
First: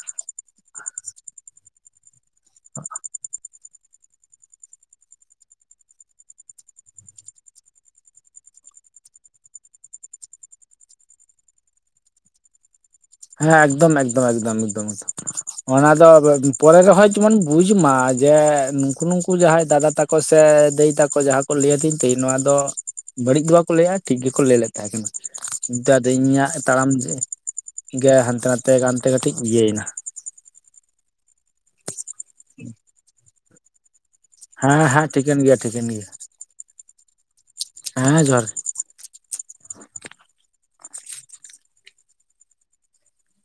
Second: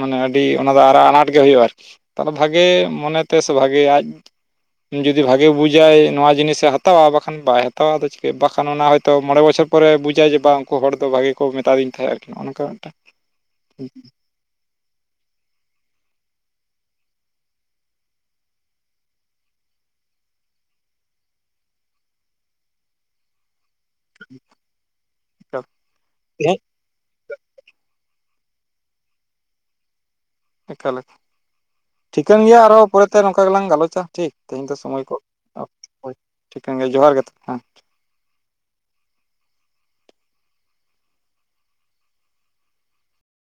A: ᱢᱟᱱᱮ ᱟᱹᱰᱤ ᱚᱱᱟ ᱫᱚ ᱟᱨᱟᱜ ᱟᱱᱟᱴ ᱜᱮ ᱦᱩᱭᱩᱜᱼᱟ ᱟᱨᱠᱤ ᱾ ᱟᱫᱚ ᱵᱷᱟᱜᱮ ᱢᱚᱱᱮᱛᱮ ᱥᱮ ᱵᱷᱟᱜᱮ ᱟᱡᱼᱼ ᱡᱩᱫᱤ ᱵᱷᱟᱜᱮ ᱵᱩᱡᱽᱼᱟᱭ ᱱᱚᱣᱟ ᱡᱤᱱᱤᱥ ᱮ ᱦᱟᱛᱟᱣᱟ ᱵᱟᱠᱷᱟᱱ ᱵᱟᱭ ᱦᱟᱛᱟᱣᱟ ᱾ ᱟᱫᱚ ᱪᱮᱫ ᱮᱠ ᱯᱟᱨᱥᱮᱱᱴ ᱚᱱᱟ ᱦᱚᱭᱛᱚ ᱢᱚᱬᱮ ᱵᱚᱪᱷᱚᱨ ᱯᱚᱨᱮ ᱵᱩᱡᱽᱼᱟᱭ, ᱡᱮ ᱵᱟᱝ ᱩᱱᱠᱩ ᱦᱚᱲ ᱫᱚ ᱵᱷᱟᱜᱮ ᱠᱚ ᱢᱮᱛᱟ ᱫᱤᱧ ᱛᱟᱦᱮᱸᱫ ᱟᱨᱠᱤ ᱱᱚᱜᱼᱚ ᱱᱚᱝᱠᱟ ᱾
B: ᱦᱮᱸ ᱮᱠᱫᱚᱢ ᱮᱠᱫᱚᱢ ᱮᱠᱫᱚᱢ ᱮᱠᱫᱚᱢ ᱮᱠᱫᱚᱢ ᱾
A: [inaudible]
B: ᱚᱱᱟ ᱫᱚ ᱯᱚᱨᱮ ᱨᱮᱦᱚᱭ ᱡᱮᱢᱚᱱ ᱵᱩᱡᱽ ᱢᱟ, ᱡᱮ ᱱᱩᱠᱩ ᱱᱩᱠᱩ ᱡᱟᱦᱟᱸᱭ ᱫᱟᱫᱟ ᱛᱟᱠᱚᱼᱼ ᱥᱮ ᱫᱟᱹᱭ ᱛᱟᱠᱚ ᱡᱟᱦᱟᱸ ᱠᱚ ᱞᱟᱹᱭ ᱟᱹᱫᱤᱧ ᱛᱮᱦᱮᱧ ᱱᱚᱣᱟ ᱫᱚ ᱵᱟᱹᱲᱤᱡ ᱫᱚ ᱵᱟᱠᱚ ᱞᱟᱹᱭᱟ ᱾ ᱴᱷᱤᱠ ᱜᱮᱠᱚ ᱞᱟᱹᱭ ᱞᱮᱫ ᱛᱟᱦᱮᱸ, ᱱᱤᱛᱚᱜ ᱟᱫᱚ ᱤᱧᱟᱹᱜ
A: ᱛᱮᱦᱮᱧ
B: ᱛᱟᱲᱟᱢᱼᱼ ᱜᱮ ᱦᱟᱱᱛᱮ ᱱᱟᱛᱮ ᱜᱟᱱᱛᱮ ᱜᱟᱛᱮᱧ ᱤᱭᱟᱹ ᱭᱮᱱᱟ ᱮᱱᱟ ᱾
A: ᱮᱠᱟᱞ, ᱴᱷᱤᱠᱟᱹᱱ ᱜᱮᱭᱟ ᱟᱨᱚ ᱯᱚᱨᱮᱛᱮ ᱱᱚᱝᱠᱟ ᱜᱮᱞᱟᱝ ᱜᱟᱞᱚᱪᱟ ᱾
B: ᱦᱟᱸ ᱦᱟᱸ ᱴᱷᱤᱠᱟᱹᱱ ᱜᱮᱭᱟ ᱴᱷᱤᱠᱟᱹᱱ ᱜᱮᱭᱟ ᱾
A: ᱴᱷᱤᱠᱟᱹᱱ ᱜᱮ, ᱡᱚᱦᱟᱨ ᱜᱮ [unintelligible]
B: ᱦᱮᱸ, ᱡᱚᱦᱟᱨ ᱜᱮ᱾